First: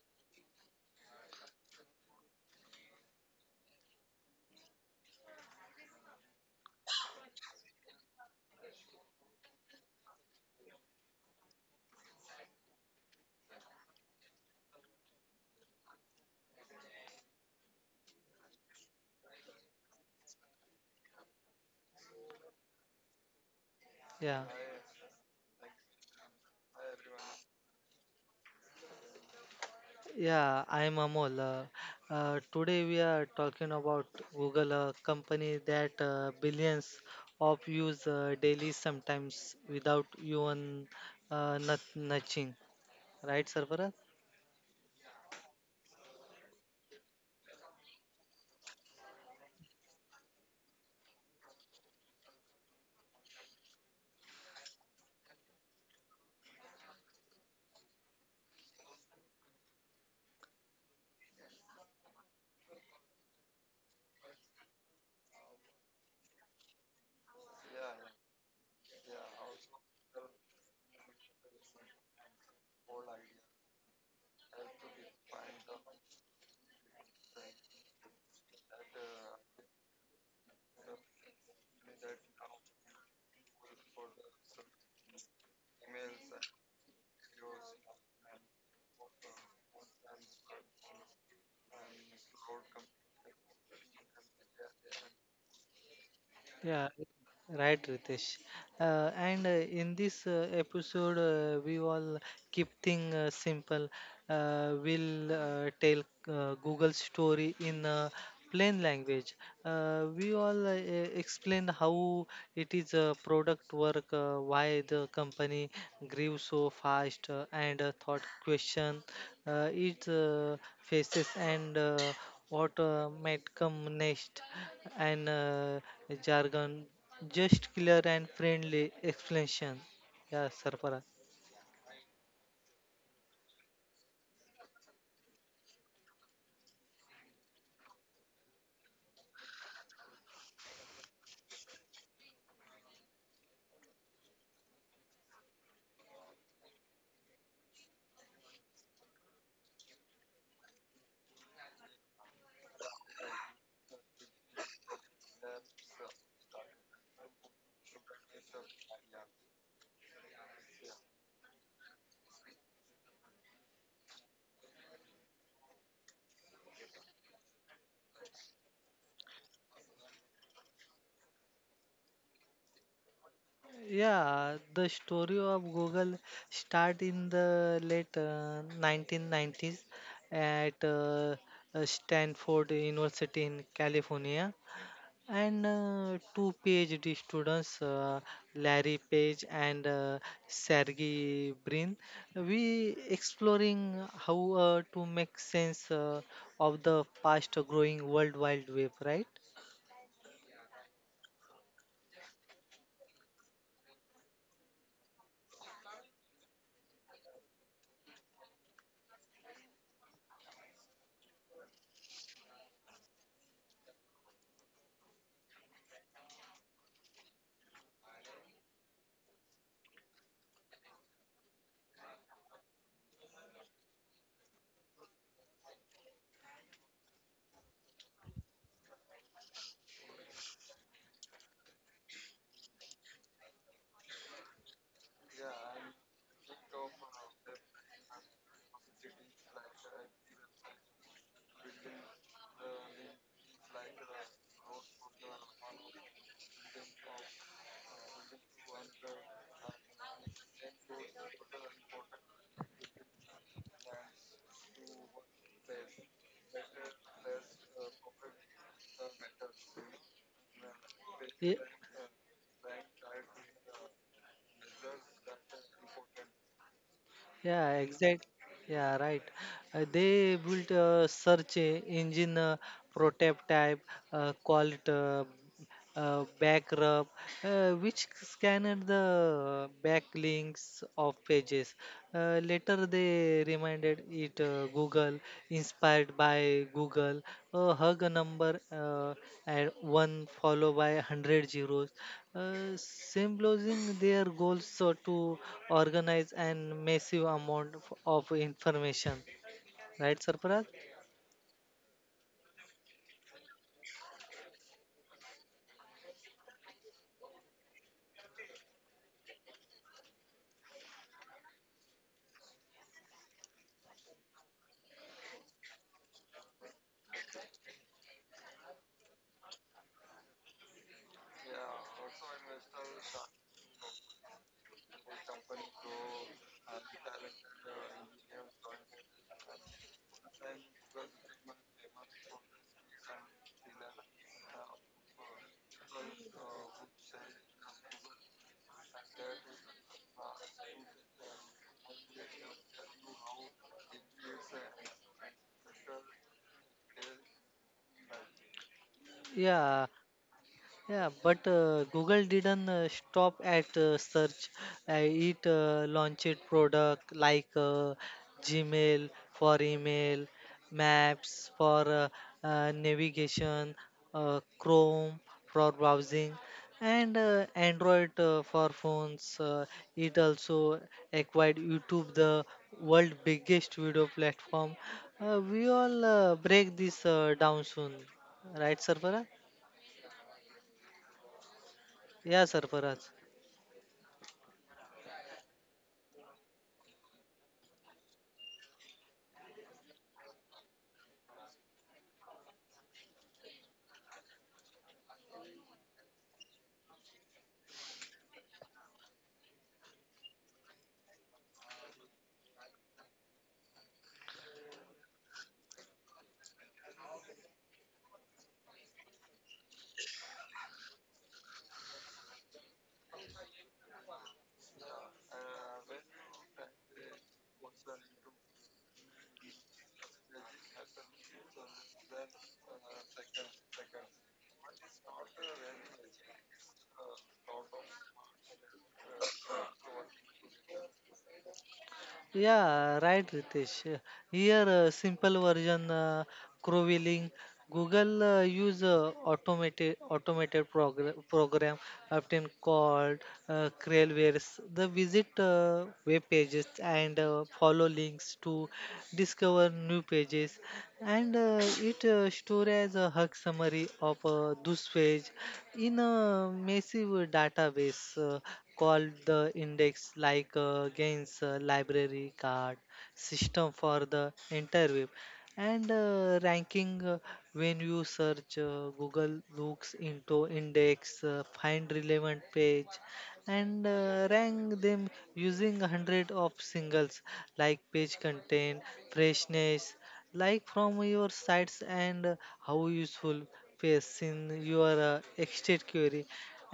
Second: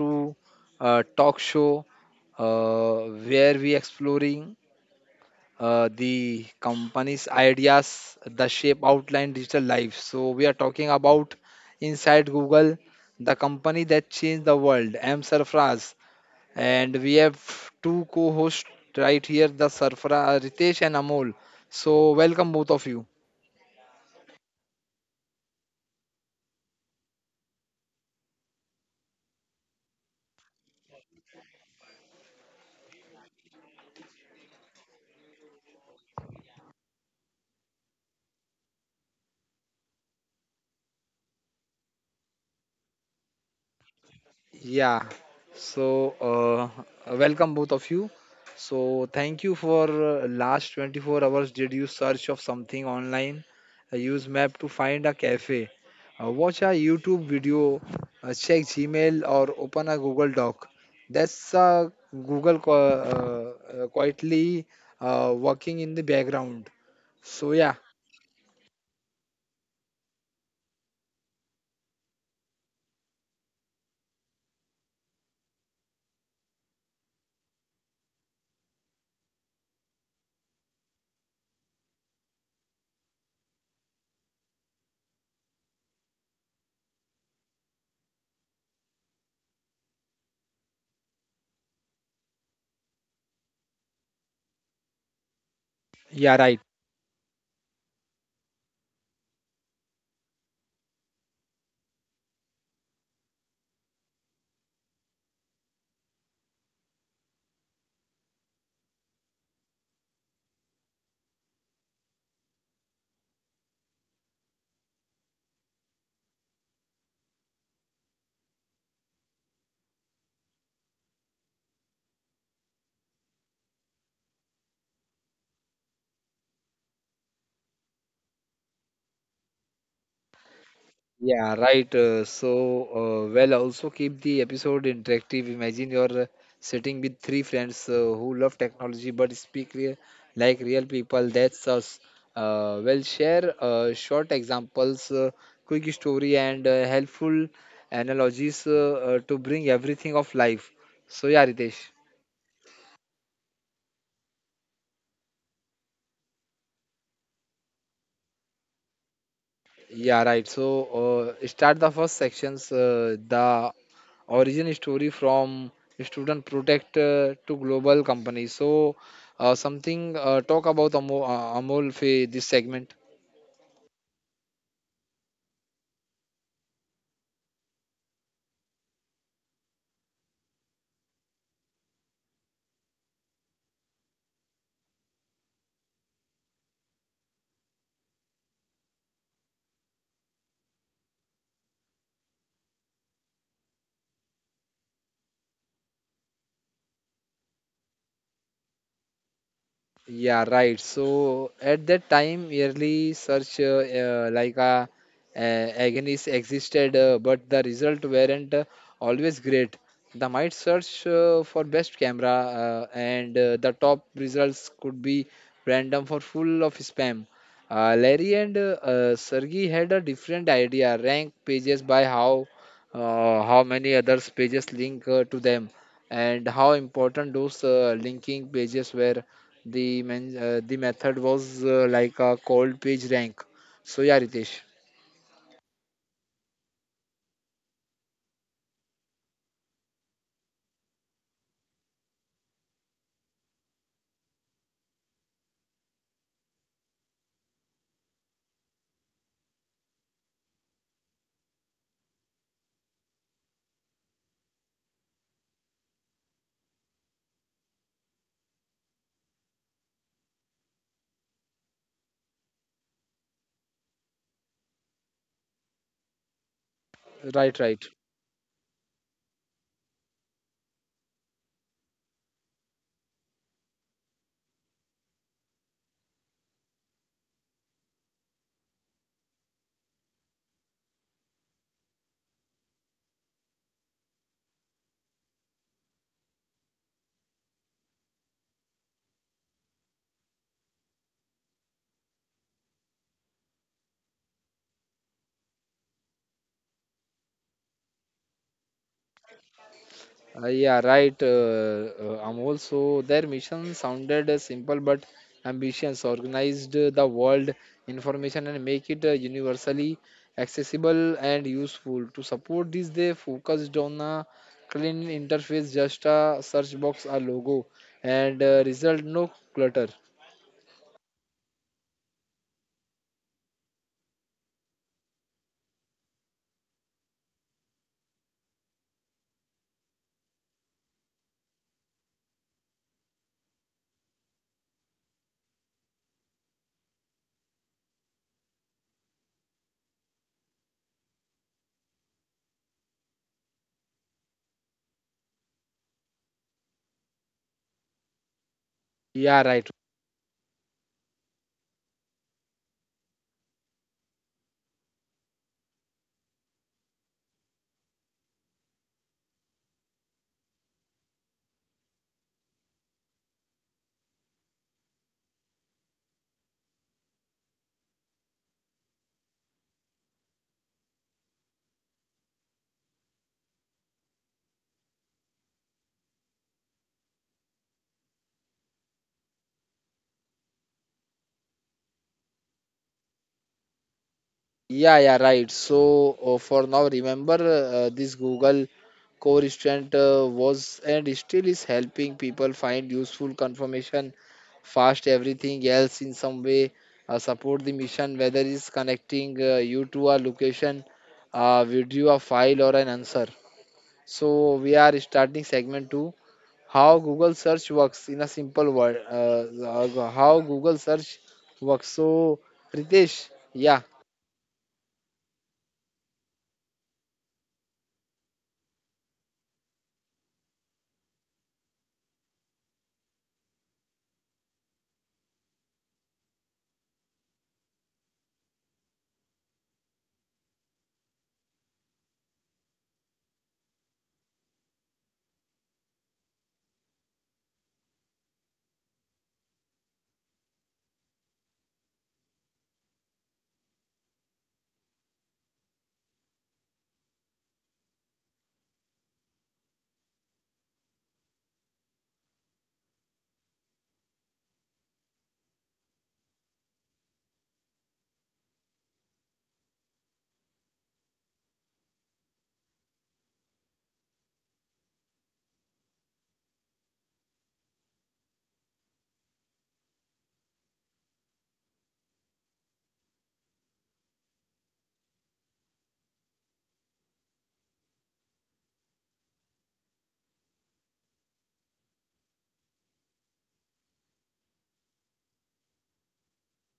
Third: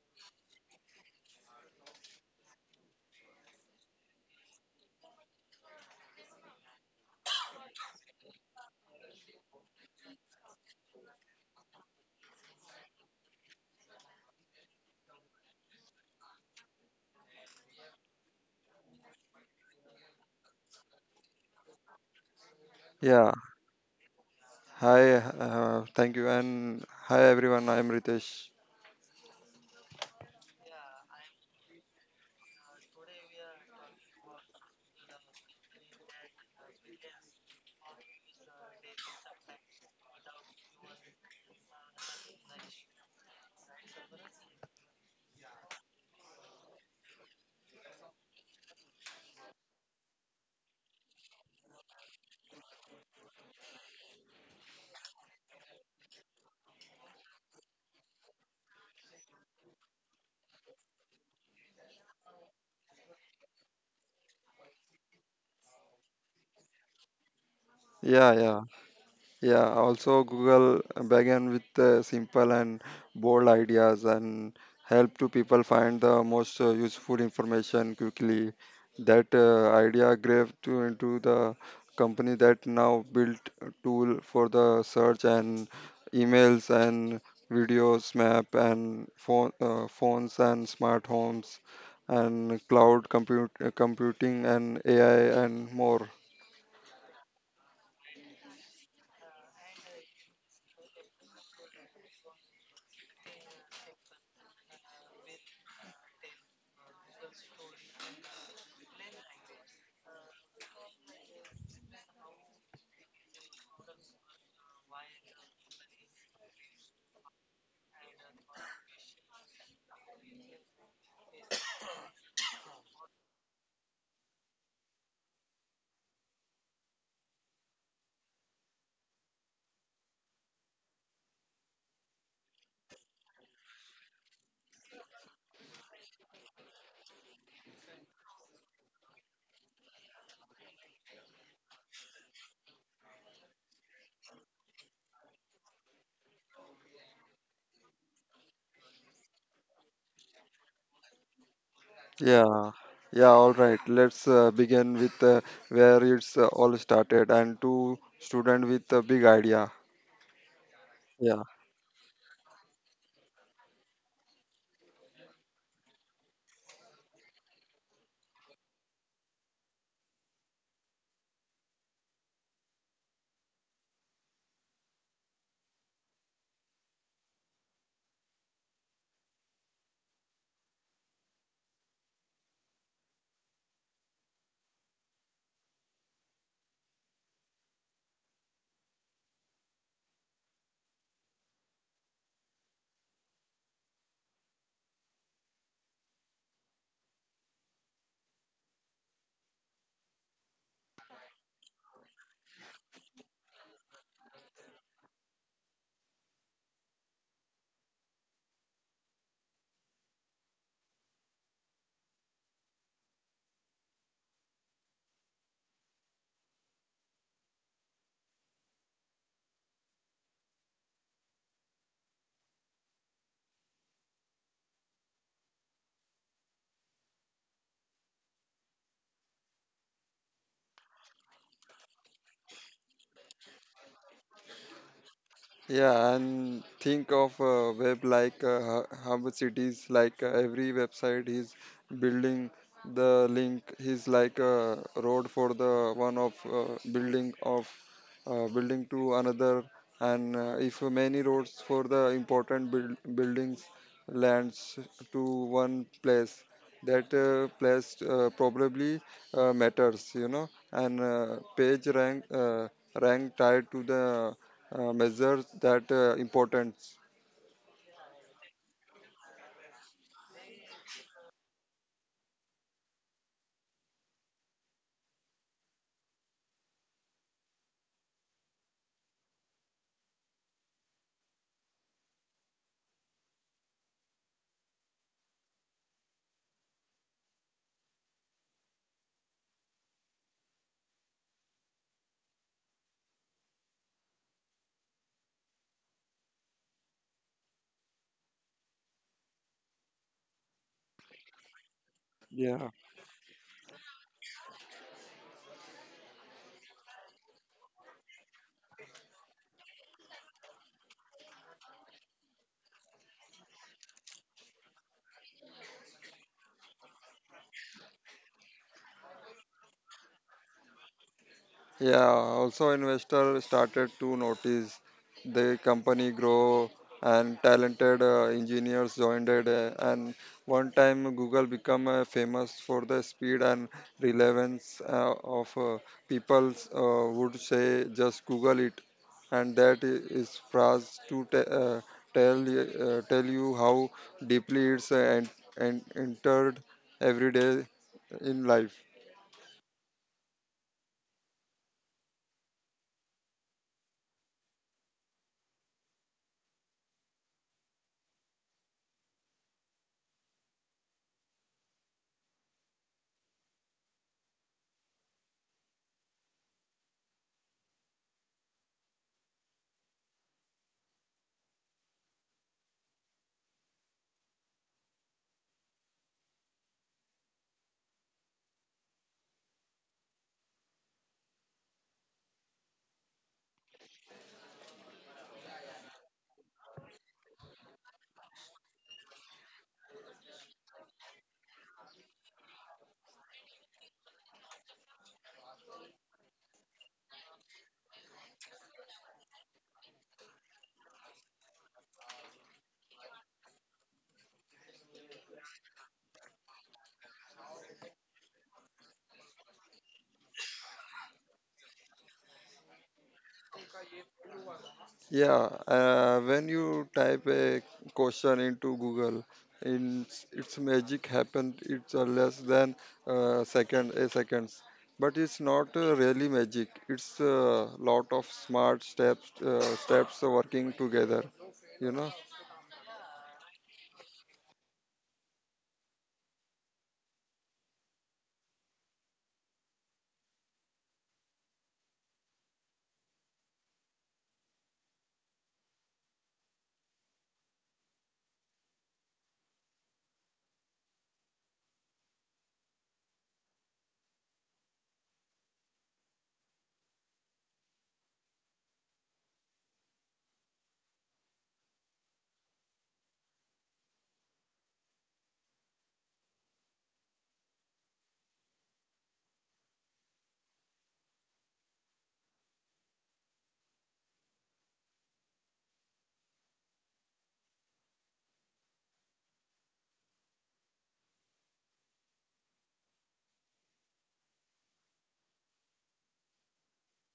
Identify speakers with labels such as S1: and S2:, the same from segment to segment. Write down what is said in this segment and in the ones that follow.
S1: to talk show uh, where we exploring the company's ideas, the shape outline digital life. So we are talking about inside Google, the company that changed the world. I'm Sarfraz, and we have two co-hosts right here, the Sarfraz Ritesh and Amol. So welcome both of you.
S2: Yeah.
S3: Yeah,
S2: Hi. Thank you. And hi, everyone. I am Ritesh.
S3: yeah, I'm Amol. Today we are talking about Google, a company that billions of use daily, sometimes without even nudging. Right, Sarfaraz?
S1: Yeah. So, welcome both of you. So, thank you for last 24 hours. Did you search of something online? Use map to find a cafe. Watch a YouTube video, check Gmail or open a Google Doc. That's Google quietly working in the background. So, yeah,
S2: Yeah. Yeah. Yeah, also Google began with simple and bold ideas and help to people find the most useful information quickly. That idea grew to into the company that now built a tool for the search and emails and videos, map and phones and smart homes and cloud computing and AI and more.
S1: yeah, right.
S3: Yeah, right, Ritesh. And in this episode, we all keep thing simple. We'll tell Google story in plain language. We all explain how it is a product work, why the company grew so fast, and thought question it faces and what might come next, and jargon just clear and friendly explanation. Yeah, Sarfara.
S1: Yeah, right. Well, also keep the episode interactive. Imagine you're sitting with three friends who love technology but speak like real people. That's us. Well, share short examples, quick story, and helpful analogies to bring everything of life. So, yeah, Ritesh.
S2: Yeah, yeah, all right. Let's begin with where it's all started and to student with a big idea.
S1: Yeah, right. So,
S2: Yeah.
S1: start the first sections, the origin story from student protect to global companies. So, something talk about Amol, Amol Fe this segment.
S3: Yeah, the story of Google start in the late 1990s at Stanford University in California. And two PhD students, Larry Page and Sergey Brin, we exploring how to make sense of the fast-growing World Wide Web, right?
S1: Yeah, right. So at that time, yearly search like agonies existed, but the result weren't always great. The might search for best camera, and the top results could be random for full of spam. Larry and Sergey had a different idea: rank pages by how many others pages link to them, and how important those linking pages were the men, the method was like a cold page rank. So yeah, Ritesh,
S2: Yeah, and think of web like hub cities, like every website is building the link is like a road for the one of building to another, and if many roads for the important buildings lands to one place, that place probably matters, you know, and uh,
S3: Ye-
S2: page rank uh, rank tied to the measures that importance.
S1: right,
S3: Yeah,
S1: right.
S3: exact. Yeah, right. They built a search engine, prototype, type, call it. Back rub, which scanned the backlinks of pages. Later, they reminded it Google, inspired by Google, a hug number at one followed by 100 zeros, symbolizing their goals so to organize and massive amount of information. Right, Sarparat?
S1: Yeah, right,
S2: Yeah,
S1: Amol. So their mission sounded simple but ambitious. Organized the world information and make it universally accessible and useful. To support this, they focused on a clean interface, just a search box, a logo, and result no clutter.
S2: yeah, also investor started to notice the company grow and talented engineers joined it and one time Google become famous for the speed and relevance of people would say just Google it and that is phrase to tell you how deeply it's and entered every day in life.
S1: Yeah, right.
S3: Yeah, yeah, but Google didn't stop at search. Uh, it launched product like Gmail for email, Maps for navigation, Chrome for browsing, and Android for phones. It also acquired YouTube, the world biggest video platform. We all break this down soon, right, Sarfaraz? Yeah, Sarfaraz.
S1: Yeah, yeah, right. So for now, remember this Google Core restant was and still is helping people find useful confirmation fast everything else in some way support the mission, whether it's connecting you to a location, a video, a file, or an answer. So we are starting segment 2, how Google search works in a simple word, how Google search works. So Ritesh, yeah.
S2: Yeah, when you type a question into Google, in its magic happens. It's less than second a seconds, but it's not really magic. It's a lot of smart steps working together. You know.
S3: Yeah, right, Ritesh. Here, simple version, Crowilling. Google use automated program often called Crailwares. The visit web pages and follow links to discover new pages, and it store as a hug summary of this page in a massive database. Called the index like gains library card system for the entire web and ranking when you search google looks into index find relevant page and rank them using 100 of singles like page content freshness like from your sites and how useful pace in your exit query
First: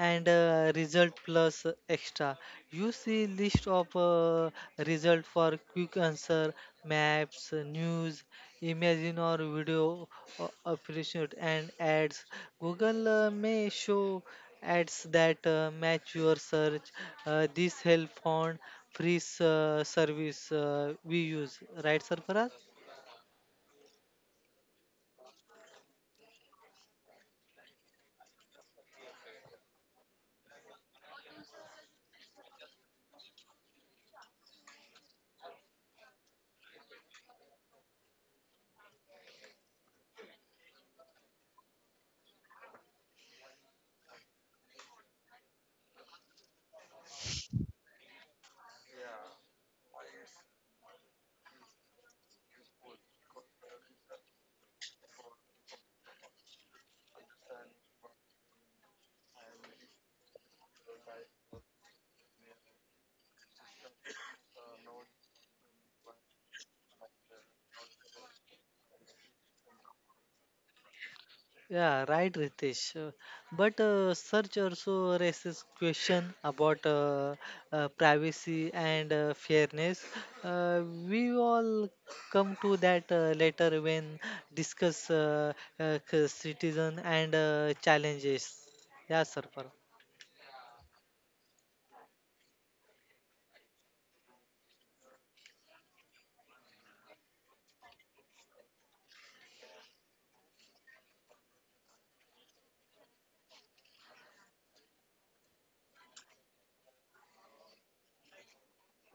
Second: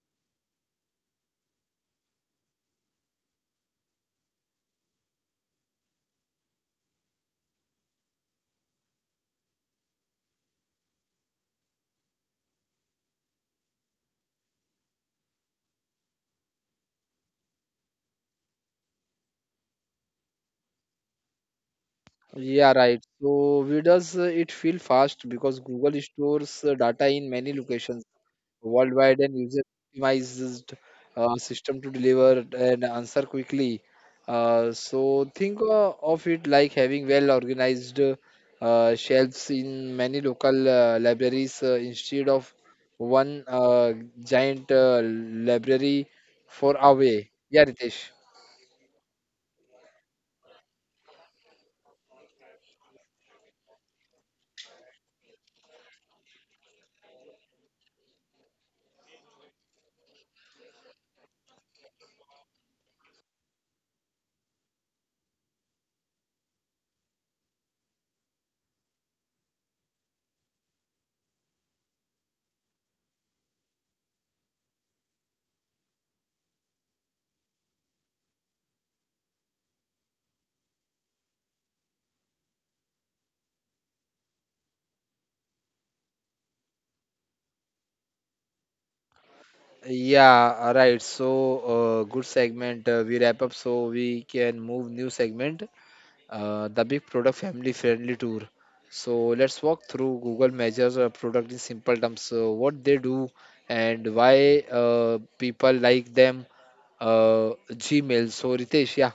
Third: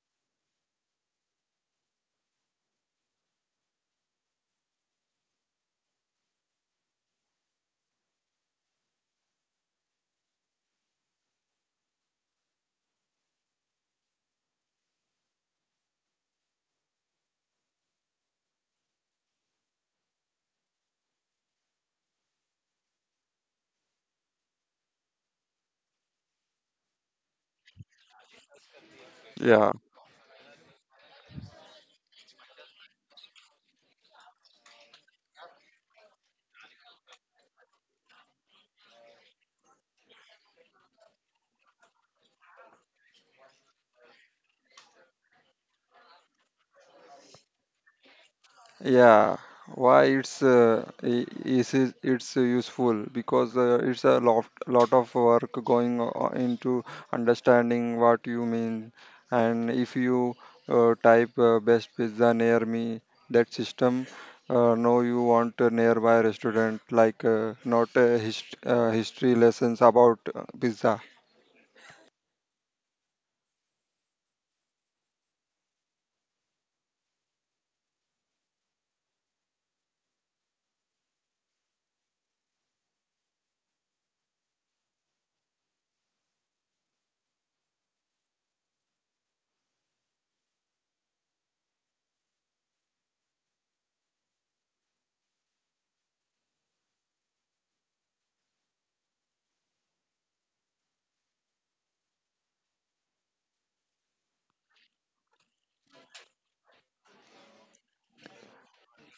S3: and result plus extra you see list of result for quick answer maps news imagine or video appreciate and ads google may show ads that match your search this help on free service we use right sir.
S1: Yeah, right. So we does it feel fast because Google stores data in many locations worldwide and uses
S2: Yeah,
S1: optimized system to deliver an answer quickly. So think of it like having well organized shelves in many local libraries instead of one giant library for away. Yeah, Ritesh.
S2: yeah, why it's I- is- it's useful because it's a lot of work going into understanding what you mean, and if you type best pizza near me, that system know you want a nearby restaurant like not a history lessons about pizza.
S3: Yeah, right, Ritesh. But search also raises question about privacy and fairness. Uh, we all come to that later when discuss citizen and challenges. Yeah, sir.
S1: Yeah, right. So, good segment. We wrap up so we can move new segment. The big product family friendly tour. So let's walk through Google measures a product in simple terms. So what they do and why people like them. Gmail. So Ritesh, yeah.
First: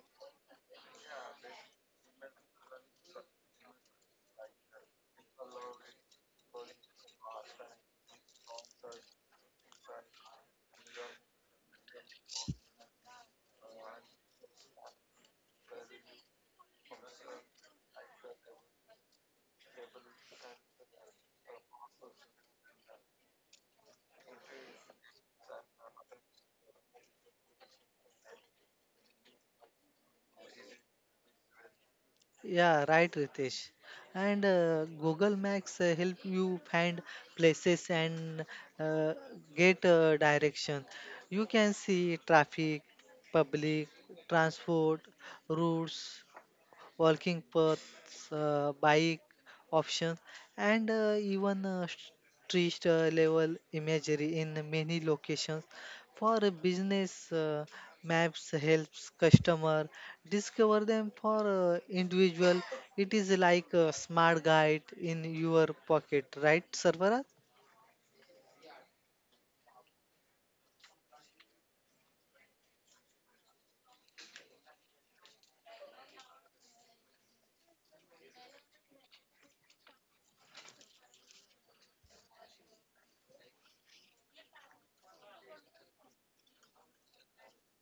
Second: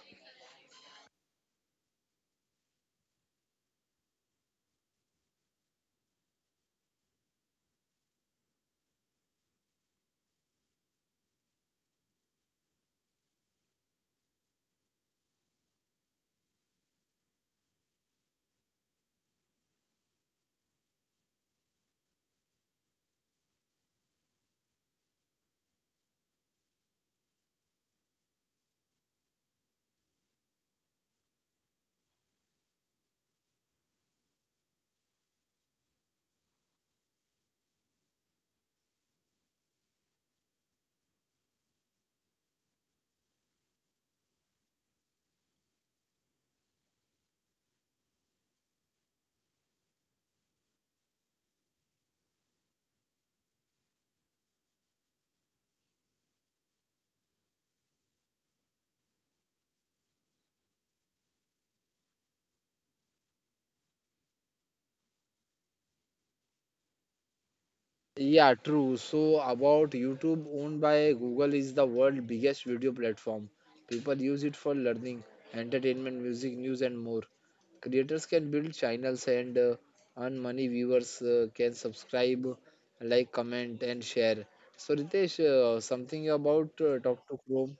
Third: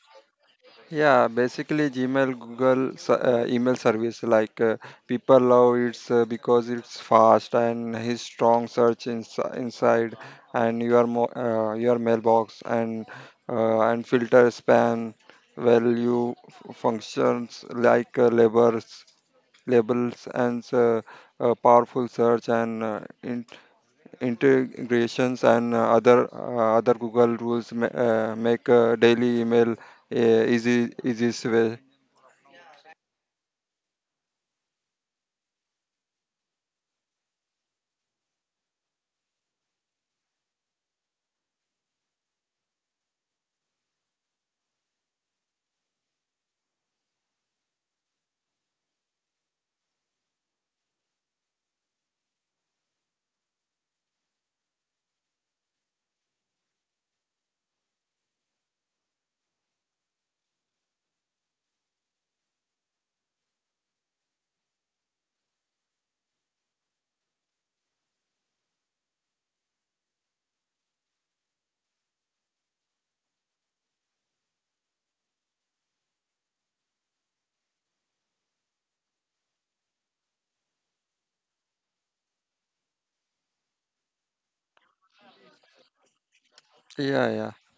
S2: Yeah, basically Gmail, Google email service like people love it's because it's fast and his strong search inside and your your mailbox and and filter spam value functions like labels and powerful search and integrations and other other Google rules make daily email easy easiest way.
S3: Yeah, right, Ritesh. And Google Maps help you find places and uh, get direction. You can see traffic, public transport, routes, walking paths, bike options, and even street level imagery in many locations. For a business, maps helps customer discover them. For individual, it is like a smart guide in your pocket, right, Sarvara?
S1: Yeah, true. So about YouTube owned by Google is the world biggest video platform. People use it for learning, entertainment, music, news and more. Creators can build channels and earn money, viewers can subscribe, like, comment and share. So Ritesh, something about talk to
S2: Yeah,
S1: Chrome.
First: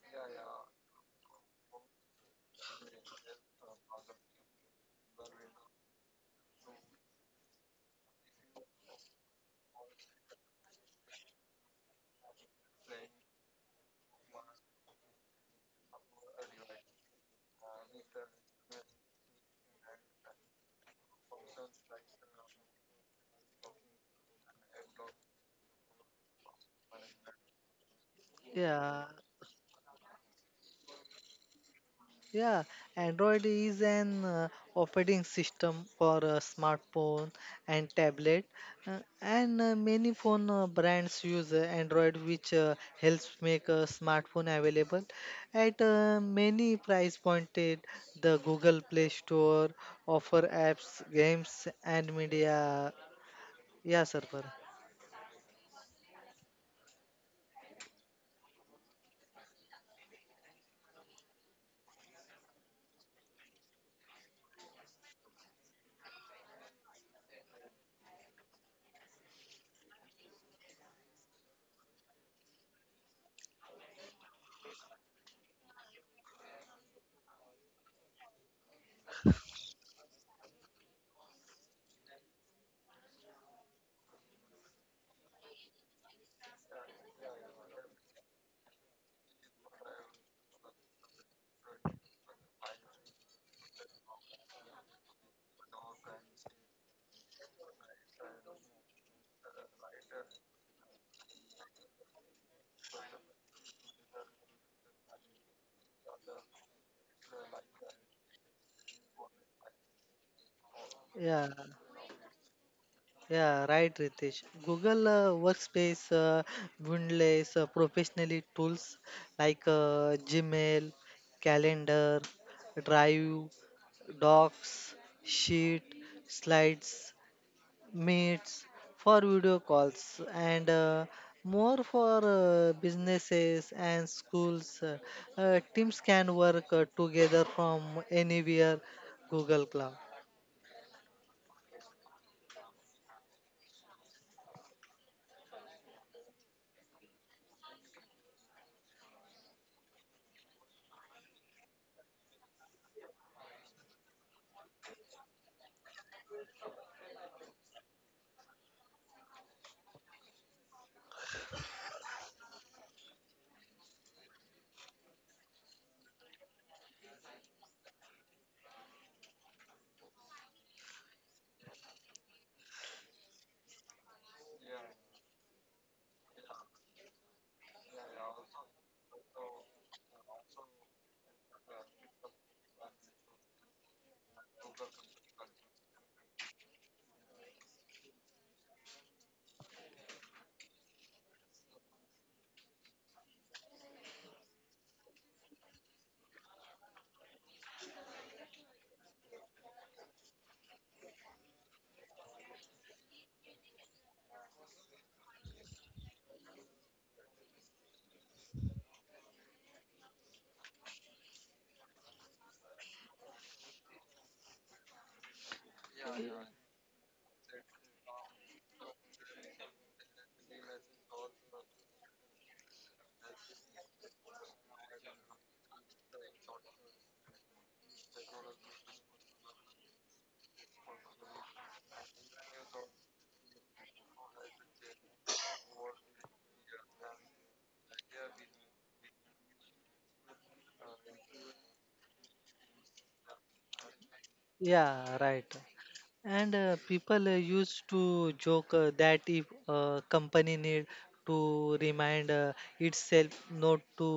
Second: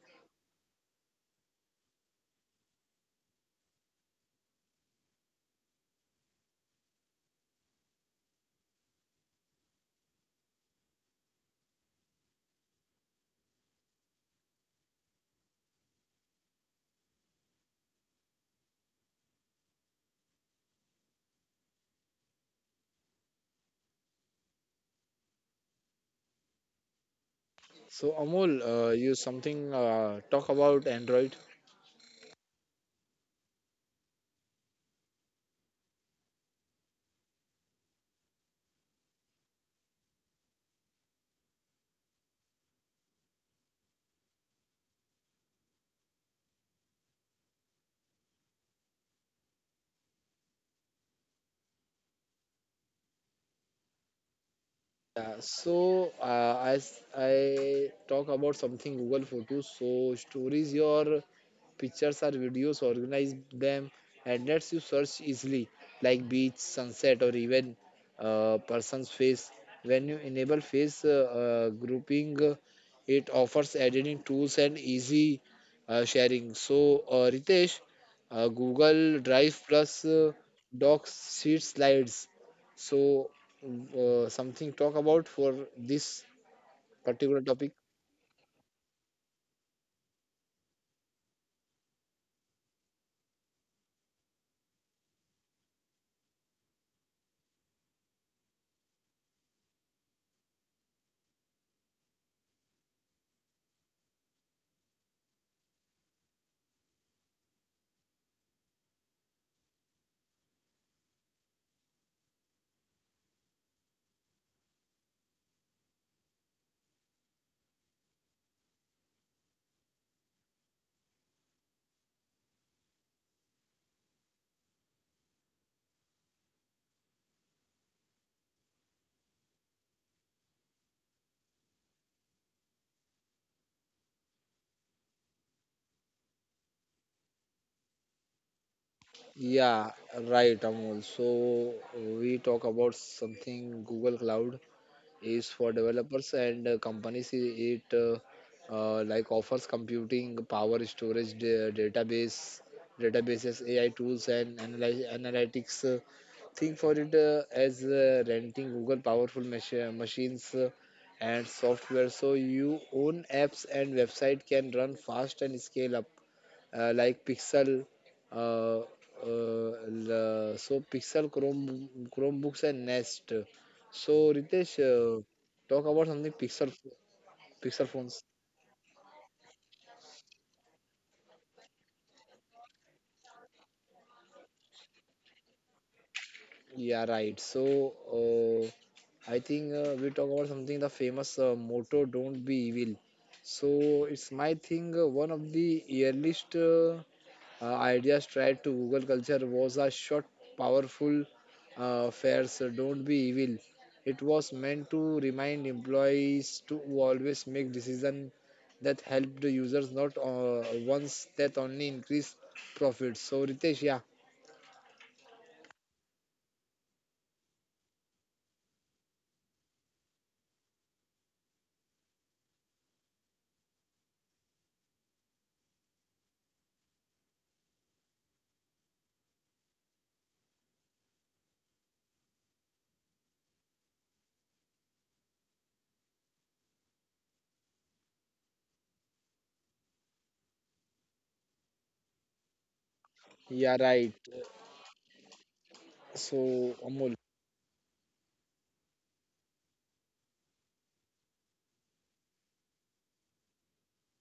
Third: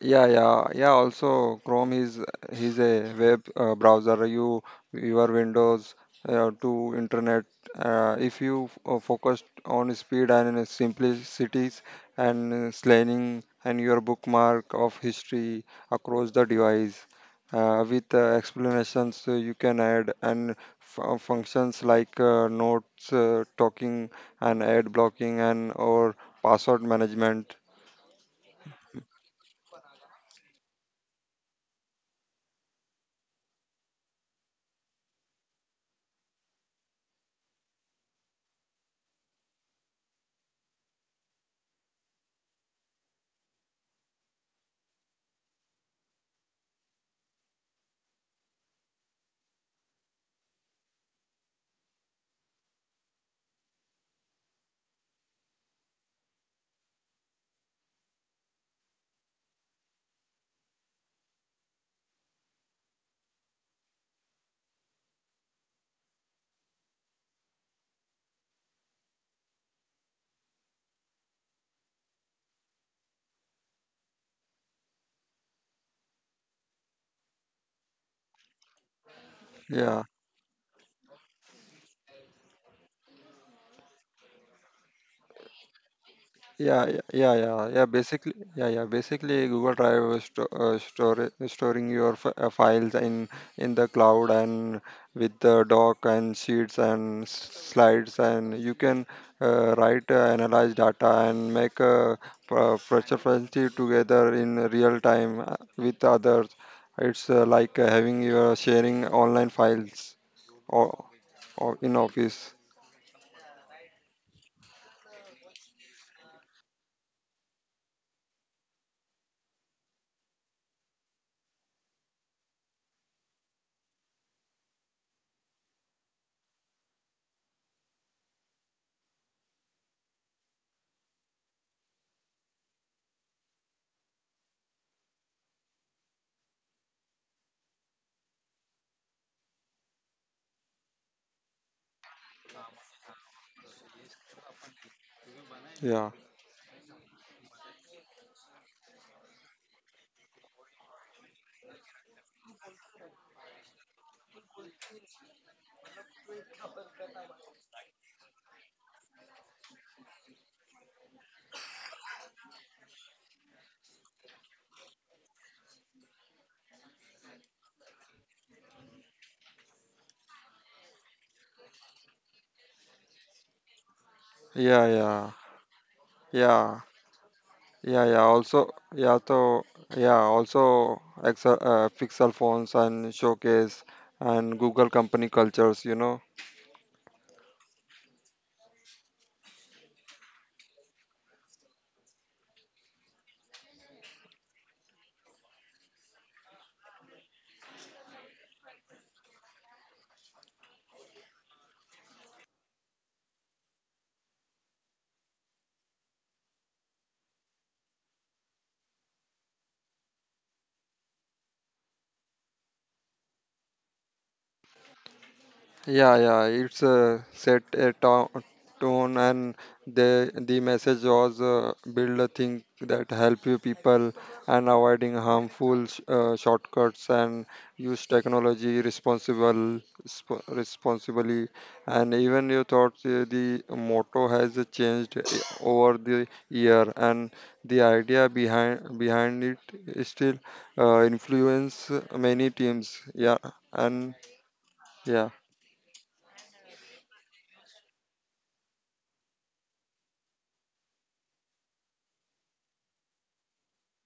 S2: yeah, yeah, yeah. Also, Chrome is a web browser. You your Windows to internet. If you focused on speed and simplicities and slaying and your bookmark of history across the device, with explanations you can add and functions like notes, talking, and ad blocking, and or password management.
S1: So Amol,
S3: Yeah.
S1: you something talk about Android.
S3: Yeah, Android is an operating system for a smartphone and tablet, and many phone brands use Android, which helps make a smartphone available at many price pointed. The Google Play Store offer apps, games, and media. Yeah, server.
S1: Yeah, so as I talk about something Google Photos, so stories your pictures or videos, organize them, and lets you search easily, like beach, sunset, or even person's face. When you enable face grouping, it offers editing tools and easy sharing. So, Ritesh, Google Drive plus
S2: Yeah.
S1: Docs sheet slides. So, something talk about for this
S2: Yeah, yeah, yeah,
S1: particular topic?
S2: yeah, yeah, basically, yeah, yeah. Basically, Google Drive is storing your f files in the cloud and with the doc and sheets and slides, and you can write, analyze data, and make a proficiency together in real time with others. It's like having your sharing online files or
S3: Yeah.
S2: or in office.
S3: Yeah, right, Ritesh. Google Workspace bundles professionally tools like Gmail, Calendar, Drive, Docs, Sheet, Slides, Meets for video calls and more for businesses and schools. Teams can work together from anywhere Google
S1: Yeah,
S3: Cloud.
S1: right, Amol. So we talk about something Google Cloud is for
S2: Yeah,
S1: developers and companies. It like offers computing power, storage, database, databases, AI tools, and analytics. Think for it as renting Google powerful machines and software, so you own apps and website can run fast and scale up, like Pixel. Uh, uh, so Pixel, Chrome, Chromebooks, and Nest. So Ritesh,
S2: yeah, yeah,
S1: talk about something Pixel,
S2: yeah.
S1: Pixel
S2: Yeah, yeah.
S1: phones.
S2: Also, yeah. So, yeah. Also, Pixel phones and showcase and Google company cultures. You know.
S1: Yeah, right. So I think we talk about something the famous motto "Don't be evil." So it's my thing. One of the earliest ideas tried to Google culture was a short, powerful phrase "Don't be evil." It was meant to remind employees to always make decisions that help the users, not ones that only increase profits. So Ritesh, yeah,
S2: Yeah, yeah, it's set a tone, and the message was build a thing that help you people and avoiding harmful shortcuts and use technology responsibly. And even your thoughts, the motto has changed over the year, and the idea behind it is still influence many teams. Yeah,
S1: yeah, right.
S2: and
S3: Yeah,
S2: yeah.
S3: right.
S1: So
S3: And
S1: Amol,
S3: people used to joke that if a company need to remind itself not to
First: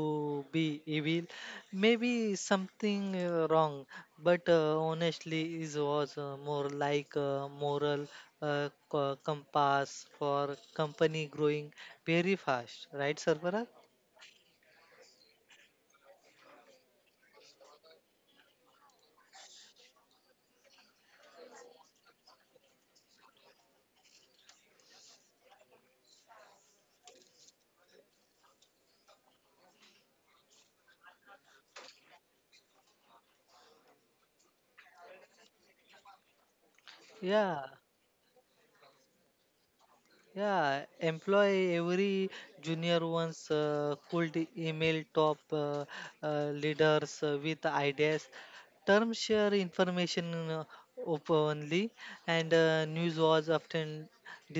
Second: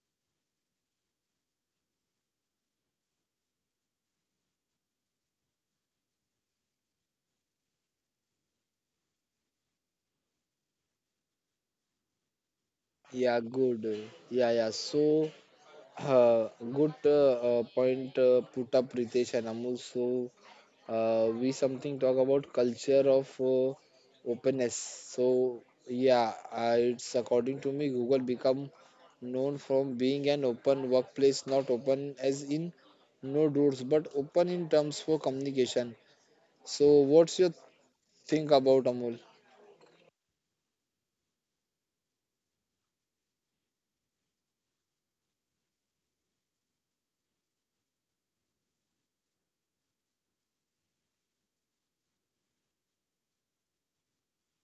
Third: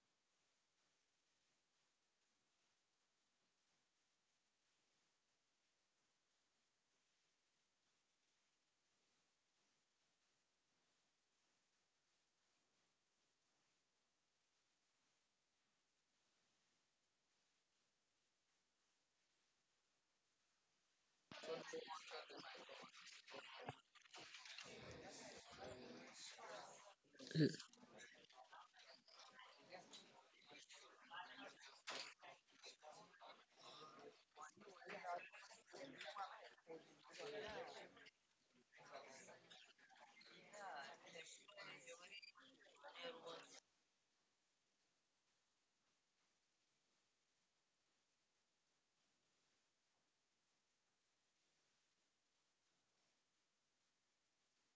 S3: be evil, maybe something wrong. But honestly, it was more like a moral compass for company growing very fast, right,
S1: yeah,
S3: Sarfara?
S1: good. Yeah, yeah. So good point put up Ritesh and Amul. So we something talk about culture of openness. So yeah, it's according to me Google become known from being an open workplace, not open as in no doors, but open in terms for communication. So what's your
S3: Yeah.
S1: think about Amul?
S3: Yeah, employ every junior ones could email top leaders with ideas, term share information openly, and news was often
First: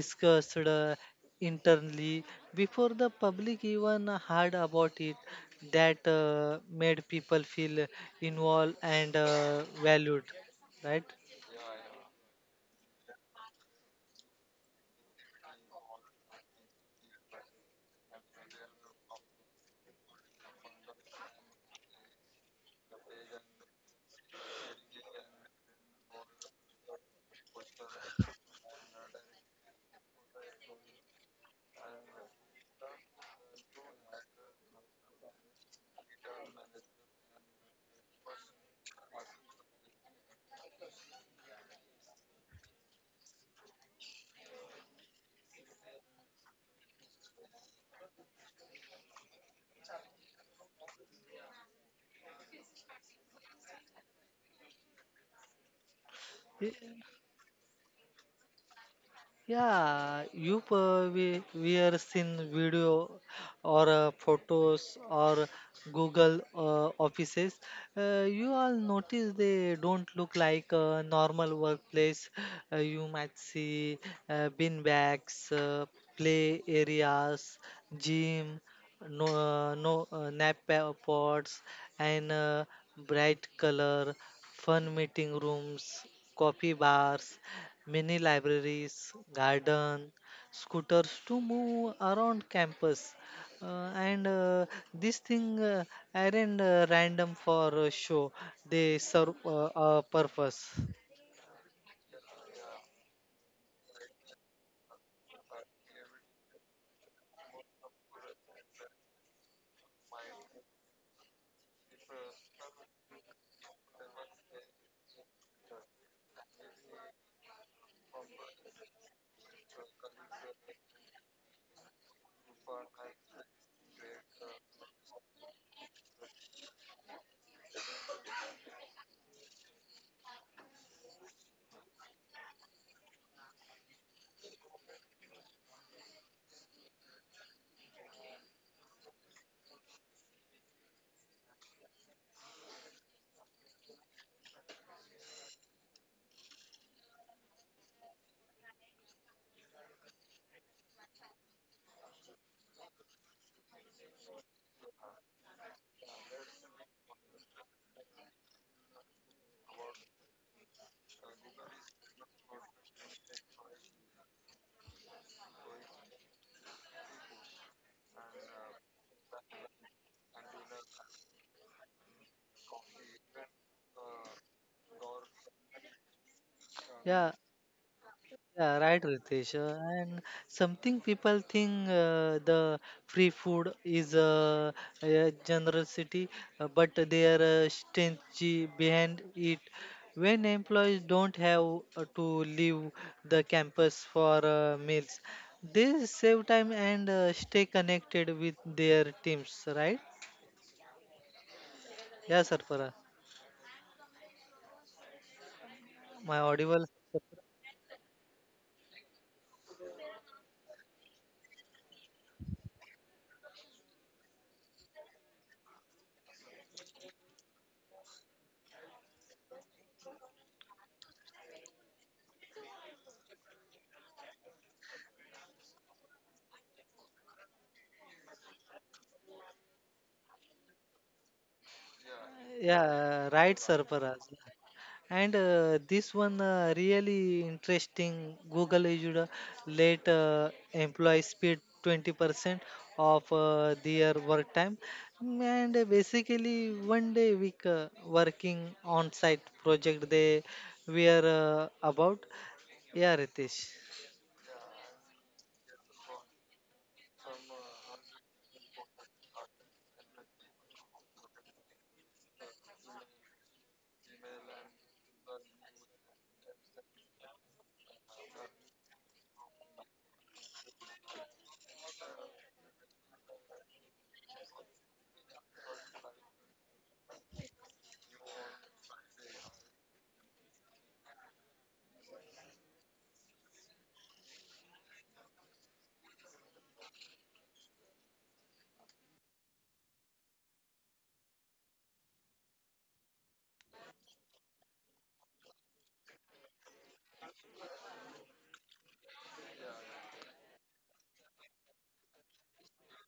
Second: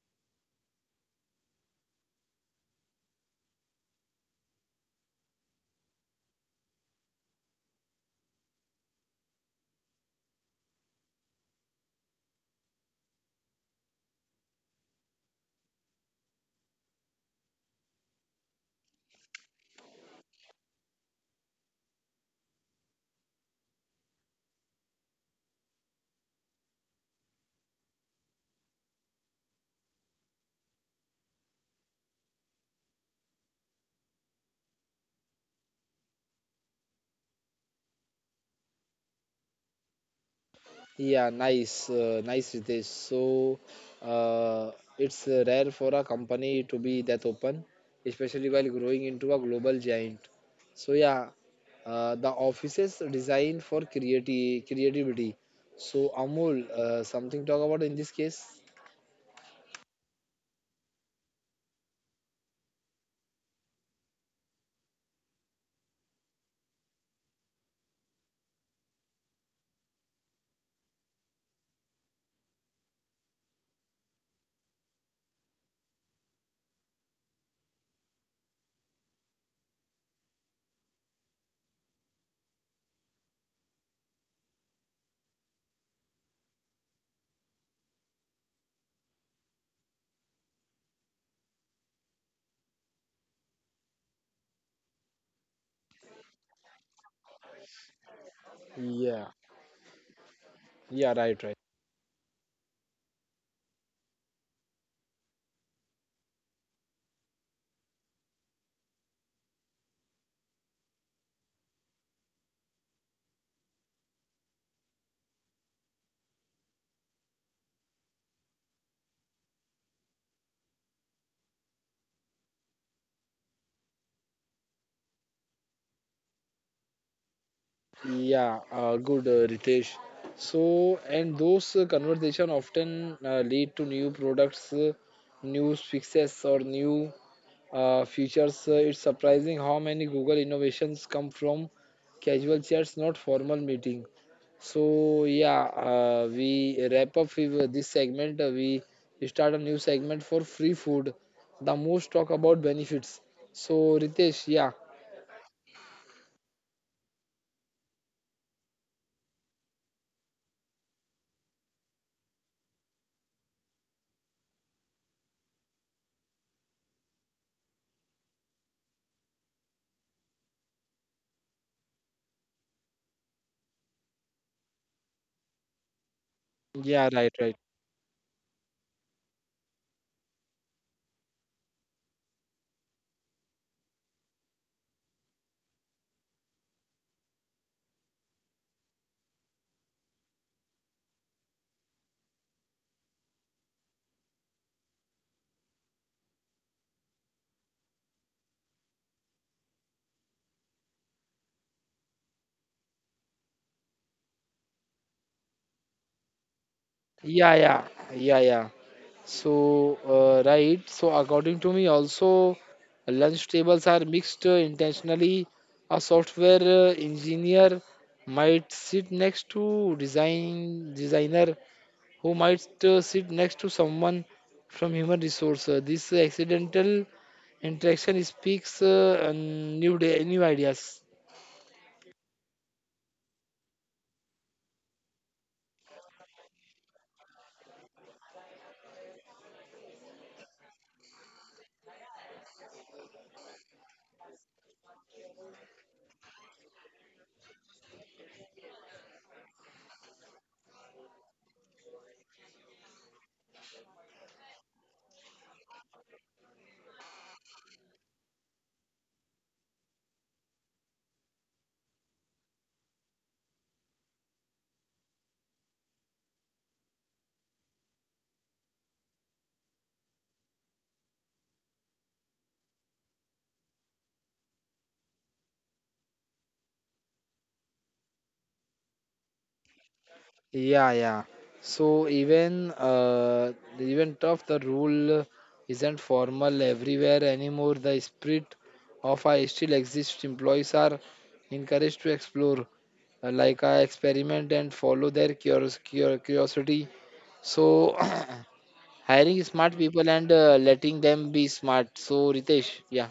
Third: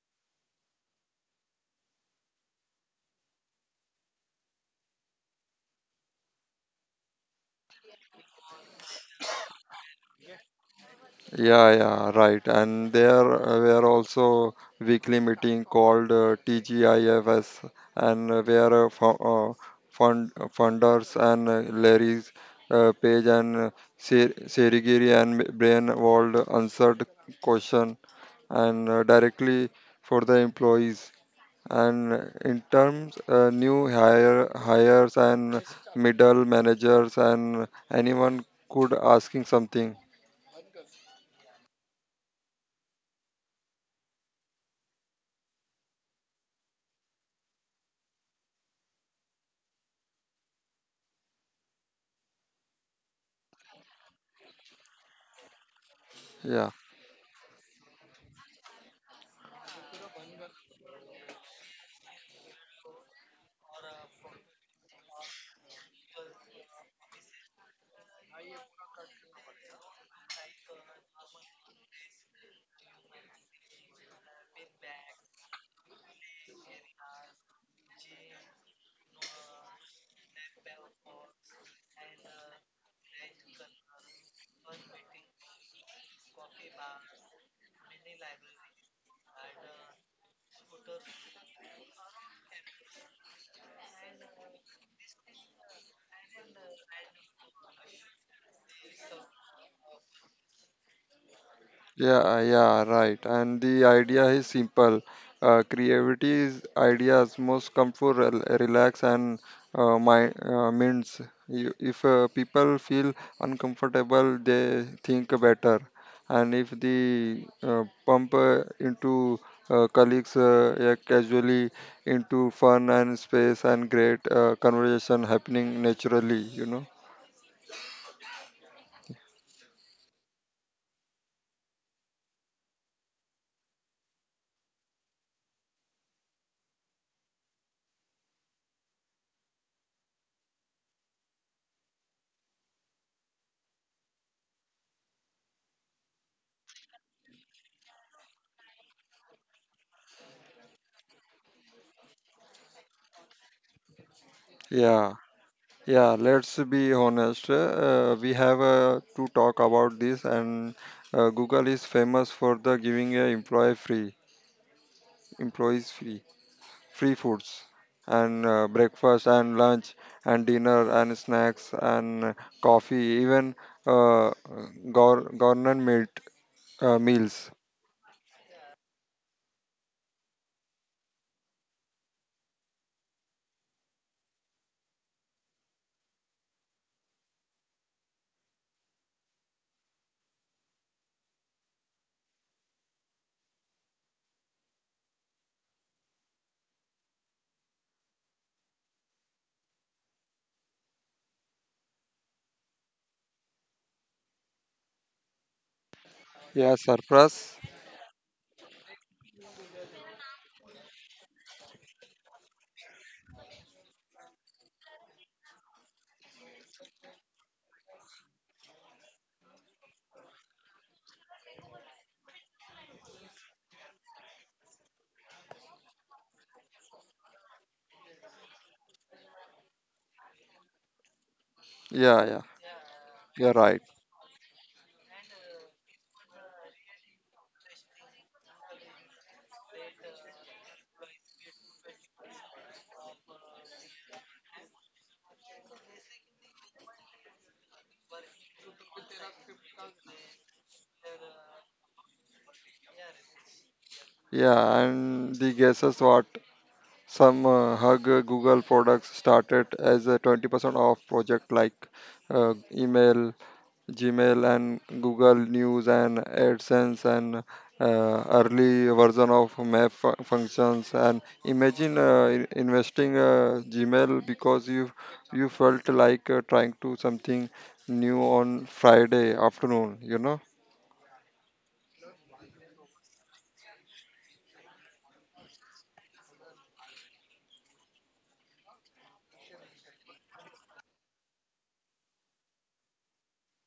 S3: discussed internally before the public even heard about it. That made people feel involved and valued, right?
S2: Yeah, yeah, right. And there were also weekly meeting called TGIFS, and where funders and Larry's Page and Serigiri and Brainwald answered question and directly for the employees. And in terms new hires and middle managers and anyone could asking something.
S1: Yeah, nice, nice Ritesh. So, uh, it's rare for a company to be that open, especially while growing into a global giant. So yeah, the offices designed for creativity. So Amul,
S2: Yeah.
S1: something talk about in this case?
S3: Yeah, you, we are seen video or photos or Google offices. You all notice they don't look like a normal workplace. You might see bin bags, play areas, gym, no nap pods, and bright color, fun meeting rooms, coffee bars mini libraries, garden, scooters to move around campus. And This thing aren't random for a show. They
S1: Yeah,
S3: serve a purpose.
S1: yeah, right, right.
S2: Yeah, yeah, right. And the idea is simple. Creativity ideas most come for relax and my minds. You, if people feel uncomfortable, they think better. And if the pump into colleagues yeah, casually into fun and space and great conversation happening naturally, you know.
S1: Yeah, good, Ritesh. So, and those conversation often lead to new products, new fixes, or new features. It's surprising how many Google innovations come from casual chats, not formal meeting. So yeah, we wrap up with this segment. We start a new segment for free food. The most talk about benefits. So Ritesh, yeah,
S2: Yeah. Yeah, let's be honest. We have to talk about this, and Google is famous for the giving employees free foods and breakfast and lunch and dinner and snacks and coffee, even uh, government
S1: yeah,
S3: Yeah,
S1: right,
S2: meals.
S1: right,
S3: yeah, right, Ritesh. And something people think the free food is a generosity, but there are strength behind it. When employees don't have to leave the campus for meals, they save time and stay connected with their teams, right? Yeah, Sarfara. My
S2: Yeah,
S3: audible.
S2: surplus.
S1: yeah, yeah, yeah, yeah. So, right. So, according to me, also lunch tables are mixed intentionally. A software engineer might sit next to designer who might sit next to someone from human resource. This accidental interaction speaks new day, new ideas.
S2: Yeah, yeah,
S3: Yeah, right,
S2: you're right.
S3: Sarfara. And this one really interesting. Google issued a late employee speed 20% of their work time, mm, and basically one day week working on site project they were about. Yeah, Ritesh.
S2: Yeah, and the guesses what? Some hug Google products started as a 20% off project like email, Gmail, and Google News and AdSense and early version of map functions. And imagine investing Gmail because you felt like trying to something new on Friday afternoon. You know.
S1: Yeah, yeah. So even even tough the rule isn't formal everywhere anymore. The spirit of I still exists. Employees are encouraged to explore, like I experiment and follow their curiosity. So hiring smart people and letting them be smart. So Ritesh, yeah.